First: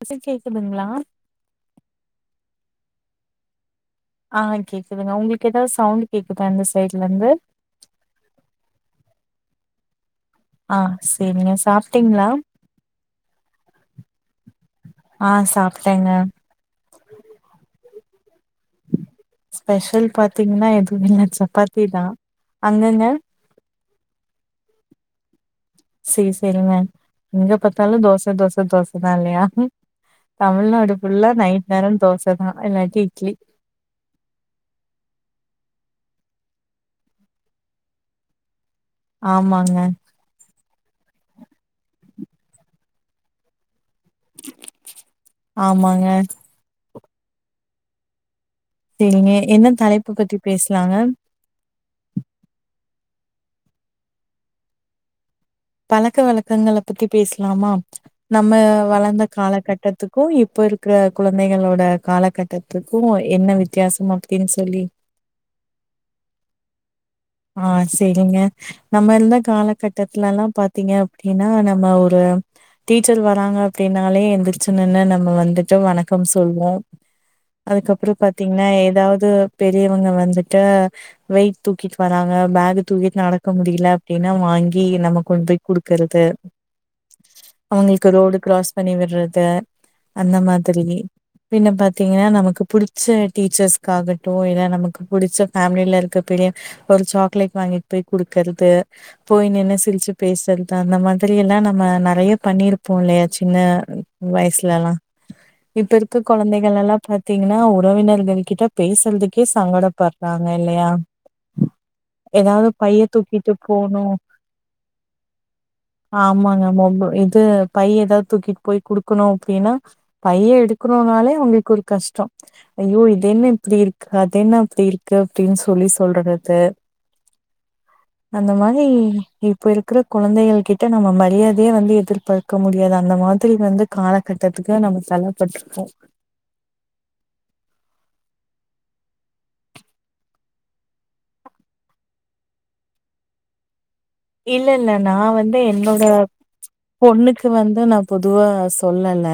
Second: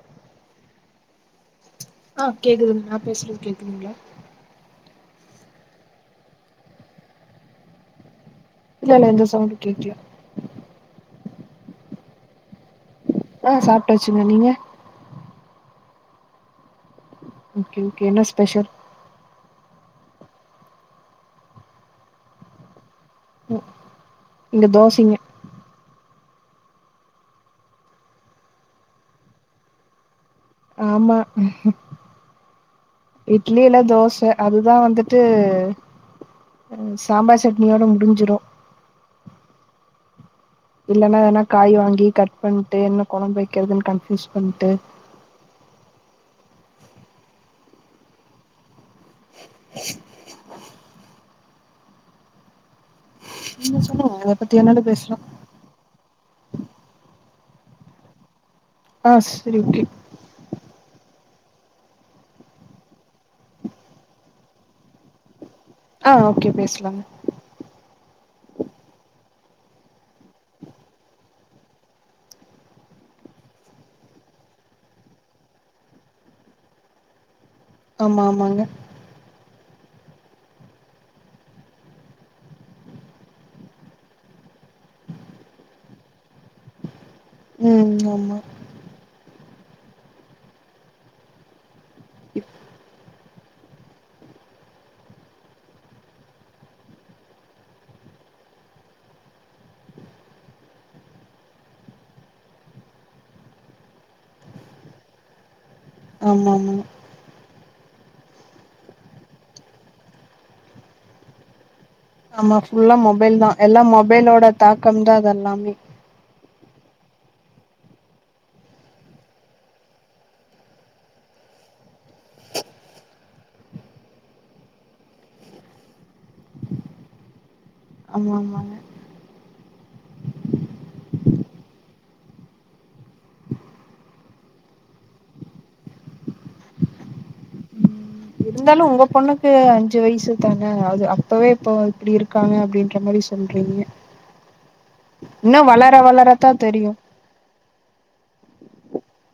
அ ச கேக்குதுங்களா ஆ கேக்குதுங்க நா பேசுறது கேக்குதுங்களா ஆ கேக்குதுங்க உங்களுக்கு ஏதாவது சவுண்ட் கேக்குதா இந்த சைட்ல இருந்து இல்ல இல்ல எந்த சவுண்ட்டு கேக்ல ஆ சேரிங்க சாப்ட்டீங்ளா ஆ சாப்டாச்சிங்க நீங்க ஆஹ சாப்ட்டேங்க ஓகே ஓகே என்னஸ் ஸ்பெஷல் பாத்தீங்ன்னா எது இல்ல சப்பாத்தி தா அங்கங்க இங்க தோசைங்க சே சேரிங்க இங்க பாத்தாலும் தோச தோச தோசதா இல்லையா தமிழ்நாடு ஆமா புல்லா நைட் நேர தோச தோச தா ஐ லைக் இட்லி இல்ல தோச அதுதா வந்துட்டு ம் சாம்பார் சட்னியோட முடிஞ்சிரு ஆமாங்க இல்லன்னா வேன்னா காய் வாங்கி கட் பண்ட்டு என்ன கொழம்பு வைக்கிறதுன்னு கன் ஃபிஷ் பண்டு ஆமாங்க சேரிங்க என்ன தலைப்பு பத்தி பேசலாங்க நீங்க சொல்லுங்க எத பத்தி வேணாலு பேசலா பழக்க வழக்கங்கள பத்தி பேசலாமா நம்ம ஆ வளந்த சரி ஓகே காலகட்டத்துக்கூ இப்ப இருக்குற கொழந்தைகளோட காலகட்டத்துக்கும் என்ன வித்தியாசம் அப்டின்னு சொல்லி ஆ ஓக்கே பேசலாம் ஆஹ் சேரிங்க நம்ம இருந்த காலகட்டத்துலல்லா பாத்தீங்க அப்டின்னா நம்ம ஒரு டீச்சர் வராங்க அப்டின்னாலே எந்திருச்சு நின்னு நம்ம வந்துட்டு வணக்கம் சொல்வோ அதுக்கப்றோ ஆமா ஆமாங்க பாத்தீங்ன்னா ஏதாவ்து பெரியவங்க வந்துட்டு வெயிட் தூக்கிட்டு வராங்க பேகு தூக்கிட்டு நடக்க முடில அப்டின்னா வாங்கி நம்ம கொண்டு போய் குடுக்குறது ம் அவுங்ளுக்கு ஆமா ரோடு க்ராஸ் பண்ணி விட்றத் ப்ப அந்த மாதிரி பின்ன பாத் த்தீங்கன்னா இப் நமக்கு புடிச்ச டீச்சர்ஸ்க்காகட்டும் இல்ல நமக்கு புடிச்ச ஃபேமிலில இருக்கப்பெரிய ஒரு சாக்லேட் வாங்கிட்டு போய் குடுக்குறது போய் நின்னா சிரிச்சு பேசுறது அந்த மாதிரி எல்லா நம்ம நெறைய பண்ணிருப்போ இல்லையா சின்ன வயசுலல்லா இப்ப இருக்க ஆமா ஆமா கொழந்தைகளல்லா பாத்தீங்கன்னா ஒ உறவினர்கள் கிட்ட பேசுறதுக்கே சங்கடப்பட்றாங்க இல்லையா ஆமா ஏதாவது ஃபுல்லா பைய மொபைல் தா தூக்கிட்டு எல்லாம் போணு மொபைலோட தாக்கம் தா அதெல்லாமே மொப் இது பைய் ஏதாது தூக்கிட்டு போய் குடுக்கணு அப்டின்னா பைய எடுக்கணுனாலே உங்களுக்கு ஒரு கஷ்டோ ஐயோ இதென்ன இப்டிருக்கு அதென்ன அப்டிருக்கு அப்டின்னு சொல்லி சொல்றது து ஆமா அந்த ஆமாங்க மாரி இப் இப்பருக்கிற கொழந்தைகள் கிட்ட நம்ம மரியாதைய வந்து எதிர்பார்க்க முடியாது அந்த மாதிரி வந்து காலகட்டத்துக்கு நம்ம தல்லப்பட்ருக்கோ இருந்தாலு உங்க பொண்ணுக்கு அஞ்சு வயசு தான அது அப்பவே இப்போ இப்டி இருக்காங்க அப்டின்ற மாரி சொல்றீங்க இல்லல்ல நா வந்து இன்னு வளர என்னோட வளரத்தா தெரியு பொண்ணுக்கு வந்து நா பொதுவா சொ ஒல்லல்ல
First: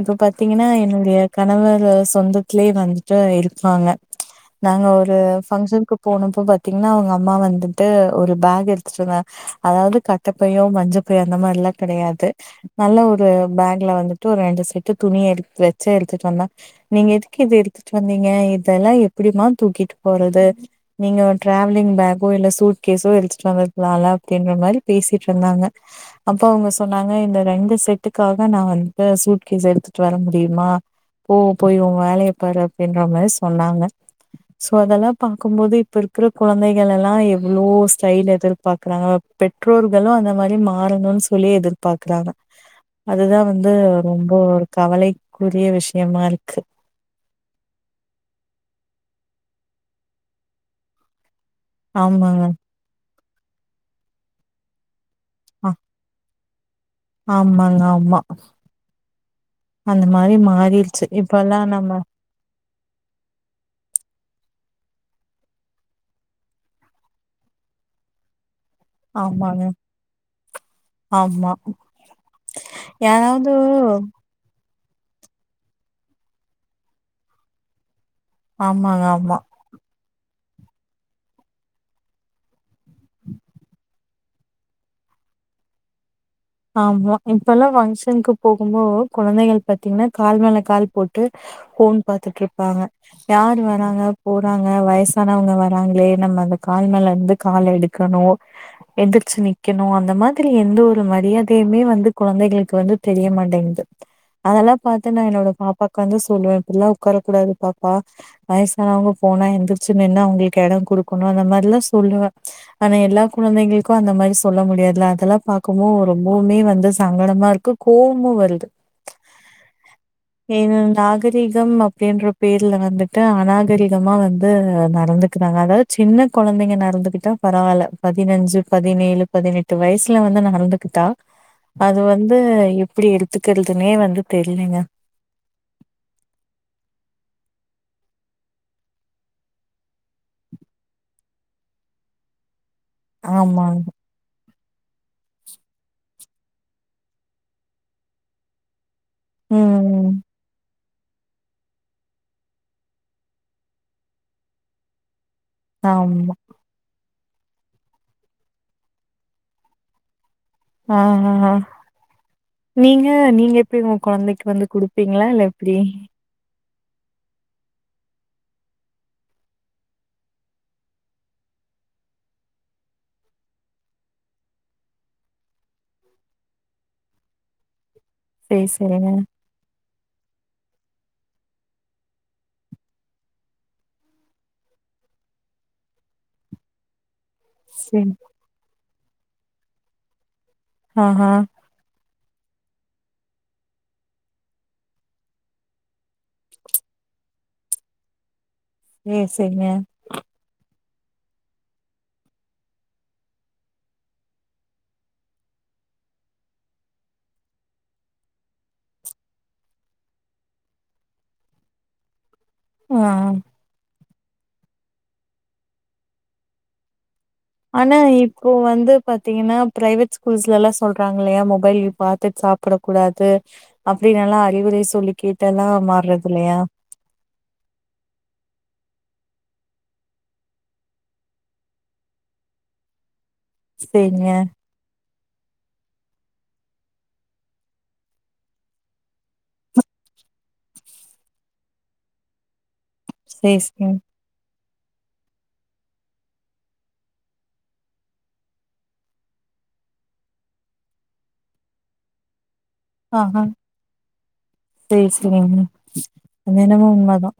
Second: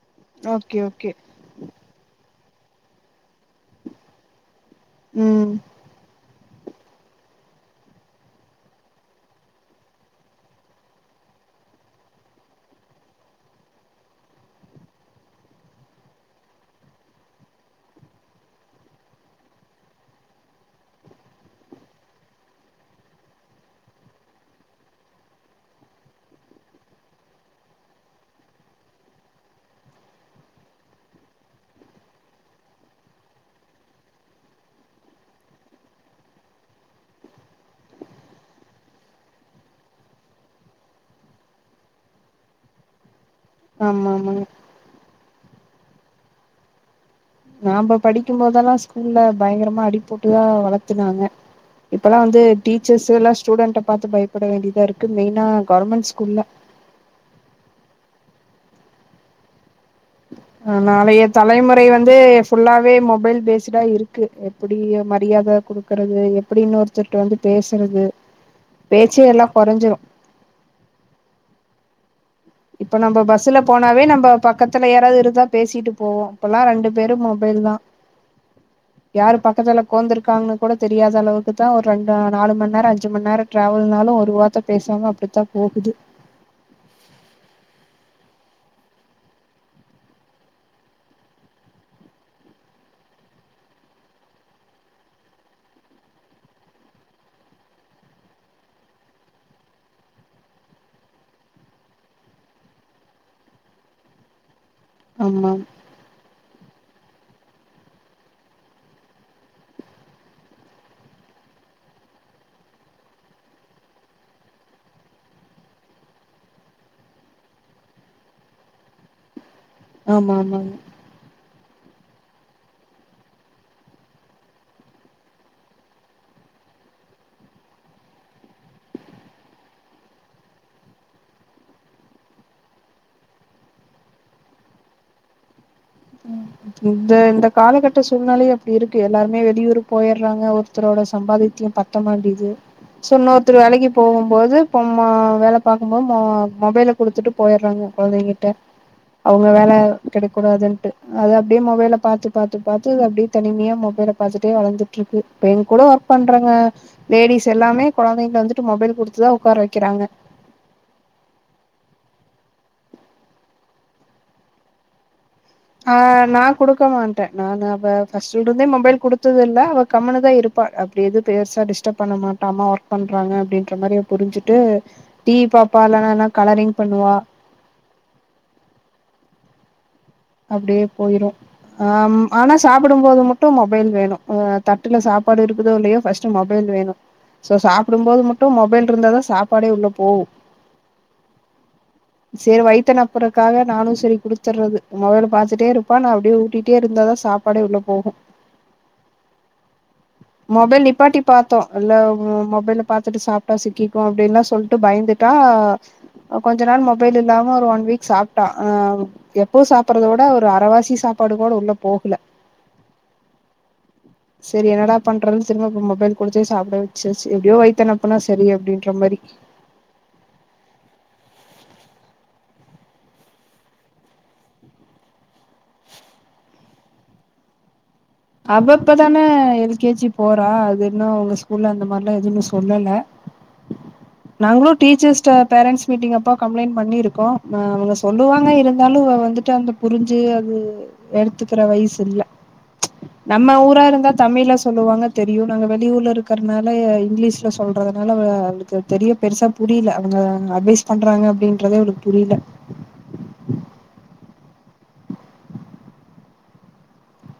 இப்ப பாத்தீங்கன்னா ஓகே ஓகே என்னுடைய கணவரு சொந்த [unintelligible] வந்ட்டு இருப்பாங்க நாங்க ஒரு ம் ஃபங்க்ஷனுக்கு போனும்ப்போனப்ப பாத் த்தீங்ன்னா அவங்கம்மா வந்துட்டு ஒரு பேகு எடுத் ந்த அதாது கட்ட பையோ மஞ்ச பையோ அந்த மாரில்லா கெடையாது நல்ல ஒரு பேக்ல வந்துட்டு ஒரு ரெண்டு செட்டு துணி எடுத்து வெச்சு எடுத்துட்டு வந்தே நீங்க எதுக்கு இது எடுத்துட்டு வந்தீங்க இதெல்லா எப்டிமா தூக்கிட்டு போறது நீங்க டிராவலிங் பேக்கோ இல்ல சூட் கேஸோ எடுத்துட்டு வந்த அப்டின்றா மாதிரி பேசிட்ருந்தாங்க அப்ப அவங்க சொன்னாங்க இந்த ரெண்டு செட்டுக்காக நா வந்துட்டு சூட் கேஸ் எடுத்துட்டு வர முடியுமா போ போய் உ வேலையப்பாரு அப்டின்றா மாதிரி சொன்னாங்க சோ அதெல்லா பாக்கும்போது இப்ப இருக்கிற குழந்தைகள்லலா எவ்ளோ ஸ்டைல் எதிர் பாக்குறாங்க பெற்றோர்களு அந்த மாரி மாறணுன்னு சொல்லி எதிர்பாக்றாங்க அதுதா வந்து ஆமா ரொம்ப ஆமாங்க ஒரு கவலை உரிய விஷயமா இருக்கு நாம்ப படிக்கும் போதெல்லா ஸ்கூல்ல பயங்கரமா அடி போட்டுதா வளத்துனாங்க இப்பல்லா வந்து ஆமாங்க டீச்சர்ஸ் ல்லாம் ஸ்டூடண்ட பாத்து பயப்பட வேண்டிதாருக் க்கு மெயினா ஆ கவர்மெண்ட் ஸ்கூல்ல ஆமாங்க ஆம்மா அ அந்த மாரி ஆ மாறிடுச்சு நாளைய இப்பல்லா தலைமுறை நம்ம வந்து ஃபுல்லாவே மொபைல் பேஸ்டா இருக்கு எப்படி மரியாதை கொடுக்கறது எப்படி இன்னொருத்தர்கிட்ட வந்து பேசுறது பேச்சே எல்லா ஆமாங்க கொறஞ்சு ஆமா இப்ப நம்ம யாராவது பஸ்ஸுல போனாவே நம்ப பக் பக்கத்துல யாராவது இருந்தா பேசிட்டு போவோம் இப்பல்லாம் ரெண்டு பேரும் மொபைல் தான் ஆமாங்க, ஆமா. யாரு பக்கத்துல கொந்தருக்காங்கன்னு கூட தெரியாத அளவுக்கு தான் ஒரு ரெண்டு நாலு மண் நேரம் அஞ்சு மண் நேரம் டிரராவல்னாலும் ஒருவாரத்த பேசாம அப்படித்தான் போகுது ஆமா இப்பல்லாம் பங்க்ஷனுக்கு போகும்போ குழந்தைகள் பாத்தீங்கன்னா கால் மேல கால் போட்டு ஃபோன் பாத்துட்டு இருப்பாங்க யார் வராங்க போறாங்க வயசானவங்க வராங்களே நம்ம அந்த கால் மேல இருந்து கால் எடுக்கணும் எந்திரச்சு நிக்கணும் அந்த மாரி எந்த ஒரு மா தெரியாதையுமே வந்து குழந்தைகளுக்கு வந்து தெரிய மாட்டேங்குது அதெல்லாம் பாத்த நா என்னோட ஆமா பாப்பாக்க வந்து சொல்லுவப்பல்ல உக்காரக்கூடாது பாப்பா வயசானவங்க போனா எந்தருச்சு நின்னு அவங்களுக்கு கொடுக்கணு அந்த மாரிலா சொல்லுவ ஆனா எல்லா குழந்தைங்களுக்கும் அந்த மாரி சொல்ல முடியாதுல அதெல்லா பாார்க்கபோ ம்பவுமே வந்து சங்கடமா இருக்கு கோவமு வருது ஆமா ஏன் ஆமாங்க நாகரீகம் ப்படின்ற பேர்ல வந்துட்டு அநாகரிகமா வந்து நடந்துகிறாங்க அதாவது சின்ன குழந்தைங்க நடந்துகிட்டா பரவாயில்ல பதினஞ்சு பதினேழு பதினெட்டு வயசுல வந்து நடந்துகிட்டா அது வந்து எப்படி எடுத்துக்கிறதுன்னே வந்து தெரியலுங்க இந்த இந்த காலகட்ட சூழ்நிலையே அப்படி இருக்கு எல்லாருமே வெளியூர் போயிறாங்க ஒருத்தரோட சம்பாதித்தியம் பத்தமாண்டேது சோ ன்னோத்தரு ஆமாங்க. வேலைக்கு போகும்போது ப்பா அம்மா வேலை பார்க்கும் போது மொ மொபைல குடுத்துட்டு போயறாங்க குழந்தைகிட்ட அவங்க வேல ம். கெடக் கூடாதுன்ட்டு அது அப்படியே மொபைல பாத்து பாத்து பாத்து அப்டியே தனிமையா மொபைல பாத்துட்டே வளர்ந்துட்டு இருக்கு இப்ப எ கூட ஒர்க் ஆமா. பண்றங்க லேடிஸ் எல்லாமே குழந்தைங்க வந்துட்டு மொபைல் கொடுத்துதா உட்கார வைக்கிறாங்க ஆஹ்ஹ்ஹ் நீங்க நீங்க எப்படி உங்க குழந்தைக்கு வந்து குடுப்பீங்களா இல்ல எப்டி? ஆஹ் ந கொடுக்க மாட்ட நா அத பஸ்ட் இருந்தே மொபைல் குடுத்தது இல்ல அவ கம்மனுதா இருப்பா அப்படி எது பெருசா டிஸ்டர்ப் பண்ண மாட்ட அம்மா ஒர்க் பண்றாங்க அப்படின்ற மாரிய புரி்ஞ்சுட்டு டீவி பாப்பா இல்னா என்னா கலரிங் பண்ணுவா சரி சரிங்க அப்படியே போயிரு அஹ் ஆனா சாப்பிடும்போது மட்டு மொபைல் வேணு தட்டுல சாப்பாடு இருக்குதோ இல்லையோ ஃபஸ்ட் மொபைல் வேணு சோ சரி. சாப்பிடும் போது மட்டு மொபைல் இருந்தாதா சாப்பாடே உள்ள போகு ஆஹ் ஹ் சரி வைத்த நெப்புறக்காக நானு சரி குடுத்துர்றது மொபல பாத்துட்டே இருப்பா நா அப்படியே ஊட்டிட்டே இருந்தாதா சாப்பாடே உள்ள போகு ம் சரிங்க நிபாட்டி பார்த்தோ இல்ல மொபைல பாாரத்துட்டு சாப்பிட்டா சிக்கிக்கு அப்படின்னுல்லா சொல்லிட்டு பயந்துட்டா கொஞ்ச நாள் மொபைல் இல்லாம ஒரு ஒன் வீக் சாப்பிட்டா அஹ் எப் பூ சாப்பறதோட ஒரு அறவாசி சாப்பாடு கூட உள்ள போகல உஹம் சரி என்னடா பண்றதுன்னு திரும்ப இப்ப மொபைல் குடுத்தே சாப்பிட வச்சு ஆனா இப்போ வந்து பாத்தீங்கன்னா பிரைவேட் ஸ்கூல்ஸ்ல எல்லா சொல்றாங்க லைய மொபைல் பாாரத்துட்டு சாப்பிடக்க கூடாது அப்படின்னு எல்லா அறிவுரை சொல்லிகேட்டுலா மாறது இல்லையா அவ இப்பதானே எல்கேஜி போறா அது இன்னு அங்க ஸ்கூல்ல அந்த மாரி எல்லா எதுவுமே சொல்லல சரிங்க. நாங்களு டீச்சர்ஸ் பேரண்ட்ஸ் மீட்டிங் அப்போ கம்ப்ளைன்ட் பண்ணிருக்கோ அவங்க சொல்லுவாங்க இருந்தாலு வந்துட்டு அந்த புரிஞ்சு அது எடுத்துகிற வயசு இல்ல நம்ம சரி ஊரா சரிங்க. இருந்தா தமிழ்ல சொல்லுவாங்க தெரியு நாங்க வெளியூர்ல இருக்கிறதுனால இங்கிலீஷ்ல சொல்றதுனால அவ அவளுக்கு தெரிய பெருசா புரியல அவங்க அட்வைஸ் பண்றாங்க அப்டிங்கிறதே அவளுக்கு புரில ஆஹ் ஆஹ சேரி சேரி அது என்னமோ உண்மை தா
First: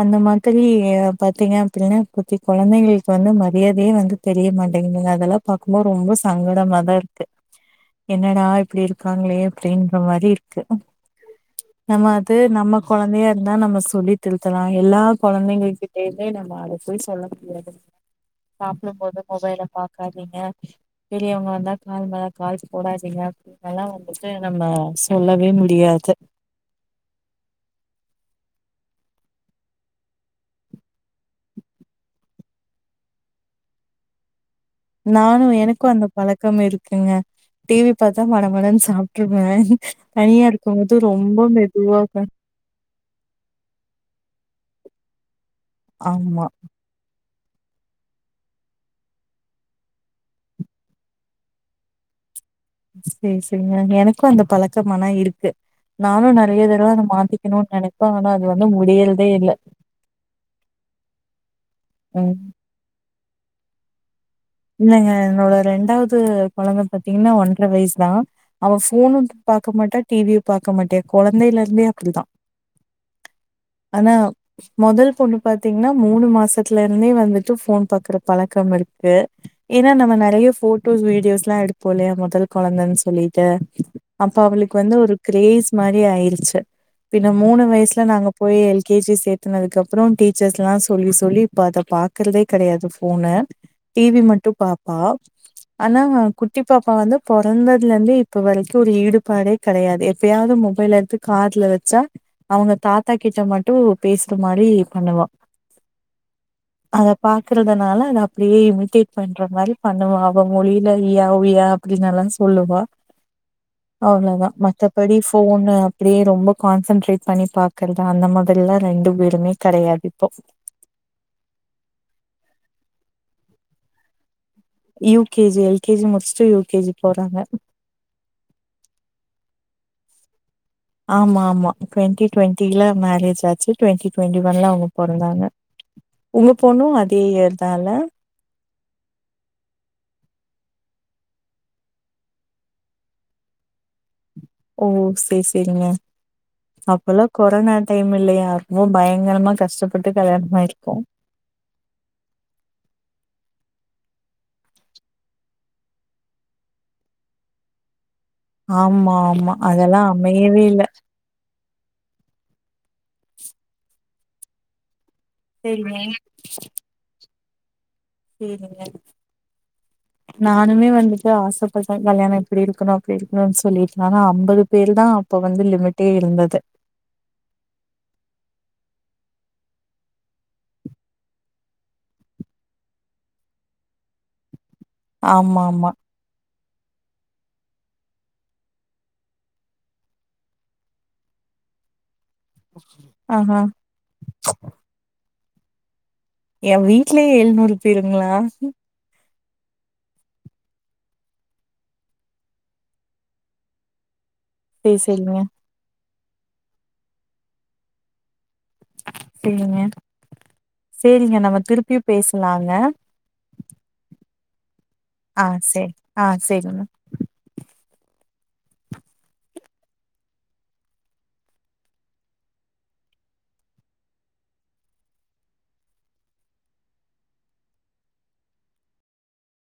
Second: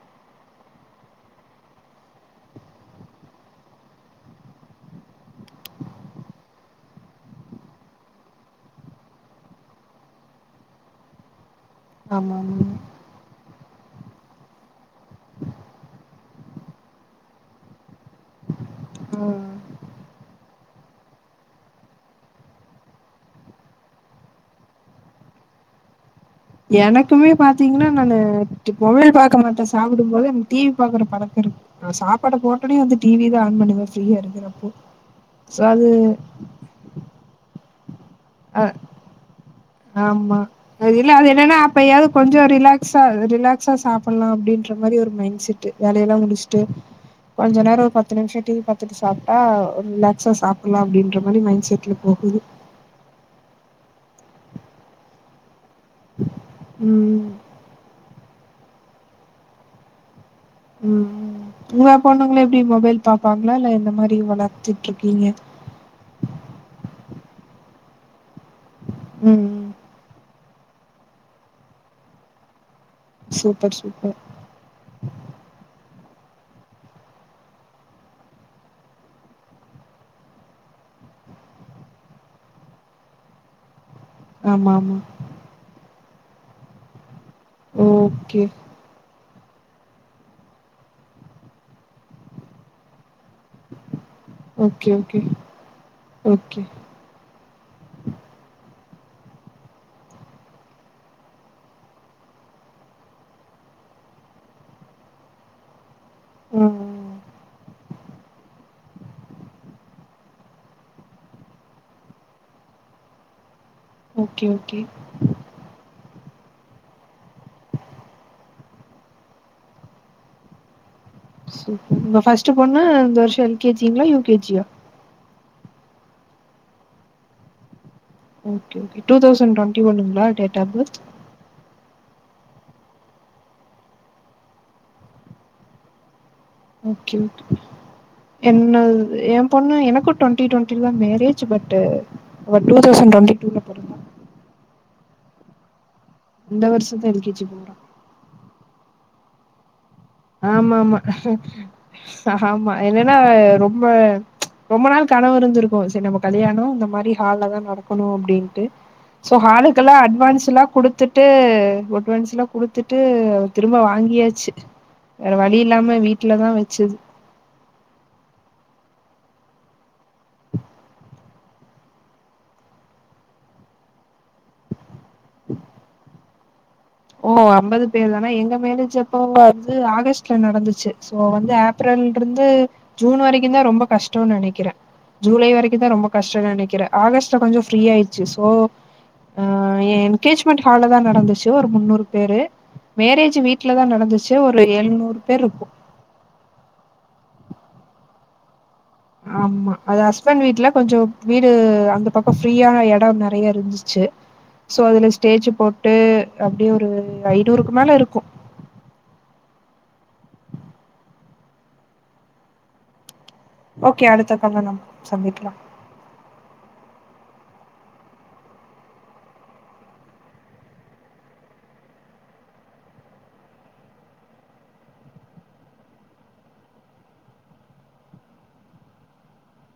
அந்த மாரி பாத்தீங்க அப்பிடின்னா குட்டி கொழந்தைங்களுக்கு வந்து மரியாதையே வந்து தெரிய மாட்டேங்குது அதெல்லா பார்க்கும்போது ரொம்ப சங்கடமாதா இருக்கு என்னடா இப்படி இருக்காங்களே அப்டின்ற மாரி இரு க்கு நம்ம அது ஆமா ஆமா நம்ம கொழந்தையா இருந்தா நம்ம சொல்லி திருத்தலா எல்லா கொழந்தைங்க கிட்டையுமே நம்ம அத போய் சொல்ல முடியாது சாப்புடம் போது ம் மொபைல பாக்காதீங்க பெரியவங்க வந்தா கால் மேல கால் போடாதீங்க எல்லா வந்துட்டு நம்ம சொல்லவே முடியாது எனக்குமே பாத்தீங்னா நானு ட் மொபைல் பாக்க மாட்டே சாப்பிடும் போது டி வி பாக்குற பழக்கம் இருக்கு நா சாப்பாட்ட போட்டோனே வந்து டி வி தா ஆன் பண்ணுவே ஃப்ரீயா இருக்குற அப்போ நானு எனக்கோ அந்த பழக்கம் இருக்குங்க டி வி பாதா அ மடமடன்னு சாப்டுருவே ஆமா அது இல்ல அது என்னென்னா அப்பையாது உக்காந் கொஞ்சோ ரிலாக்ஸா அது ரிலாக்ஸா சாப்புல்லா அப்பிடின்ற மாரி ஒரு மைண்ட் செட் வேலையெல்லா ஆமா முடிச்சுட்டு கொஞ்ச நேரோ ஒ பத்து நிமிஷம் டி வி பாத்துட்டு சாப்டா ஒரு ரிலாக்ஸா சாப்பில்லா அப்டின்ற மாரி மைண்ட் செட்ல போகுது செரி செரிங்க எனக்கு அந்த பழக்கமனா இருக்கு நானு நெறைய தடவ அத ம் மாத்திக்கணுன்னு நெனைப்பே ஆனா அது வந்து இன்னு முடியறதே இல்ல உம் உங்க ம் பொண்ணுங்களே எப்டி மொபைல் பாப்பாங்ளா இல்ல இந்த மாரி வள இல்லங்க என்னோட ரெண்டாவது கொழந்த பாத்தீங்கன்னா ஒன்ற வயிஸ்தா அவ ஃபோன்னு ம் பாக்க மாட்டா டிவியு பாக்க மாட்டியா கொழந்தைல இருந்தே அப்பிடித்தா சூப்பர் ஆனா சூப்பர் மொதல் பொண்ணு பாத்தீங்னா மூணு மாசத்துல இருந்தே வந்துட்டு ஃபோன் பாக்குற பழக்கம் இருக்கு ஏன்னா நம்ம நெறைய போட்டோஸ் வீடியோஸ்லா எடுப்போலியா மொதல் கொழந்தன்னு சொல்லிட்டு அப்ப ஆமா அவளுக்கு ஆமா வந்து ஒரு கிரேஸ் மாரி றே ஆயிருச்சு பின்ன மூணு வயிஸ்ல நாங்க ஓகே. போயி எல் கே ஜி சே தின்னதுக்கப்பறோ டீச்சர்ஸ்லா சொல்லி சொல்லி இப்ப அத பாக்கறதே கெடையாது ஃபோன டி வி மட்டு ஓகே, பாப்பா ஓகே, ஆனா குட்டி ஓகே. பாப்பா வந்து பொறந்ததுல இந்து இப்ப வரை ஒரு ஈடுபாடே கெடையாது எப்பயாது மொபைல் எடுத்து காத்ல வெச்சா அவுங்க தாத்தா கிட்ட மட்டு பேசுற மாரி பண்ணுவா ஆ, அத பாக்கறதனால ந்த அப்டேவு டீட் பண்ற மாரி பண்ணுவா அவ மொழில இயா உய்யா அப்டின்னெல்லா சொல்லுவா ஓகே, அவ்ளோதா ஓகே. மத்தபடி ஃபோன்னு அப்டியே ரொம்ப கான்சன்ட்ரேட் பண்ணி பாக்கறதா அந்த மாதிரிலா ரெண்டு பேருமே கெடையாது இப்போ உங்க ஃபஸ்டு பொண்ணு இந்த வருஷம் எல்கேஜிங்களா யூகேஜியா யூகேஜி எல்கேஜி முடிச்சுட்டு யூகேஜி போறாங்க ஓகே டூ தௌசண்ட் டுவெண்டி ஒன்னுங்களா ஆமா ஆமா டுவென்டி டுவெண்ட்டில மேரேஜ் ஆச்சு டவெண்டி டுவெண்டி ஒன்ல அவங்க பெறந்தாங்க என்ன என் பொண்ணு எனக்கு twenty twenty marriage but two thousand twenty டூல பெறந்தா ஓ செரி செரிங்க இந்த வருஷம் தான் அப்பெல்லா எல்கேஜி கொரோனா போறா. டைம் இல்லையா ர பயங்கரமா கஷ்டப்ப ஆமா ஆமா ஆமா என்னன்னா ரொம்ப ரொம்ப நாள் கனவு இருந்திருக்கு செரி நம்ம கல்யாணம் இந்த மாரி ஹால்ல தா நடக்கணு அ அப்டின்டு ஆமா சோ ஆமா ஹளுக்கெல்லா அதெல்லா அட்வான்ஸ்ல்லா அமையவே இல்ல குடுத்துட்டு அட்வான்ஸ்லா குடுத்துட்டு திரும்ப வாங்கியாச்சு வேற வழி சரிங்க இல்லாம வீட்லதா வெச்சுது நானுமே வந்துட்டு ஆசப்பட்ட கல்யாணம் எப்டி இருக்கணு அப்டி இருக்கணுனு சொல்லிட்டு ஆனா அம்பது பேரு தா அப்ப வந்து லிமிட்டே இருந்தது ஓ அம்பது பேர் தானா எங்க மேலேஜ அப்போ வந்து ஆகஸ்ட்ல நடந்துச்சு சோ வந்து ஏப்ரல் இருந்து ஜூன் வரைக்கு தா ரொம்ப கஷ்டோனு நெனைக்கிற ஜூலை ஆமா வரைக்குதா ஆமா ரொம்ப கஷ்டம் இரு ஆகஸ்ட்ல கொஞ்சோ ஃபிரீ ஆயிடுச்சு சோ ஏ என்கேஜ்மெண்ட் ஹால்ல தா நடந்துச்சு முன்னூறுக்கு பேரு மேரேஜ் ஆஹா வீட்ல தா நடந்துச்சு ஒரு ஏழ்நூறு பெருப்ப ஏ வீட்லயே ஏழுநூறு பேருங்களா ஆமா அது ஹஸ்பண்ட் வீட்டல கொஞ்சோ வீடு அந்த பக்கம் ஃப்ரீயான எடம் நெறைய இருந்துச்சு சோ சரி அதுல சரிங்க ஸ்டேஜ் போட்டு அப்டியே ஒரு ஐநூறுக்கு மேல இருக்கு செரிங்க நம்ம திருப்பியு பேசலாங்க ஓகே அடுத்த கால் நம் ஆஹ் செரி ஆஹ் செரி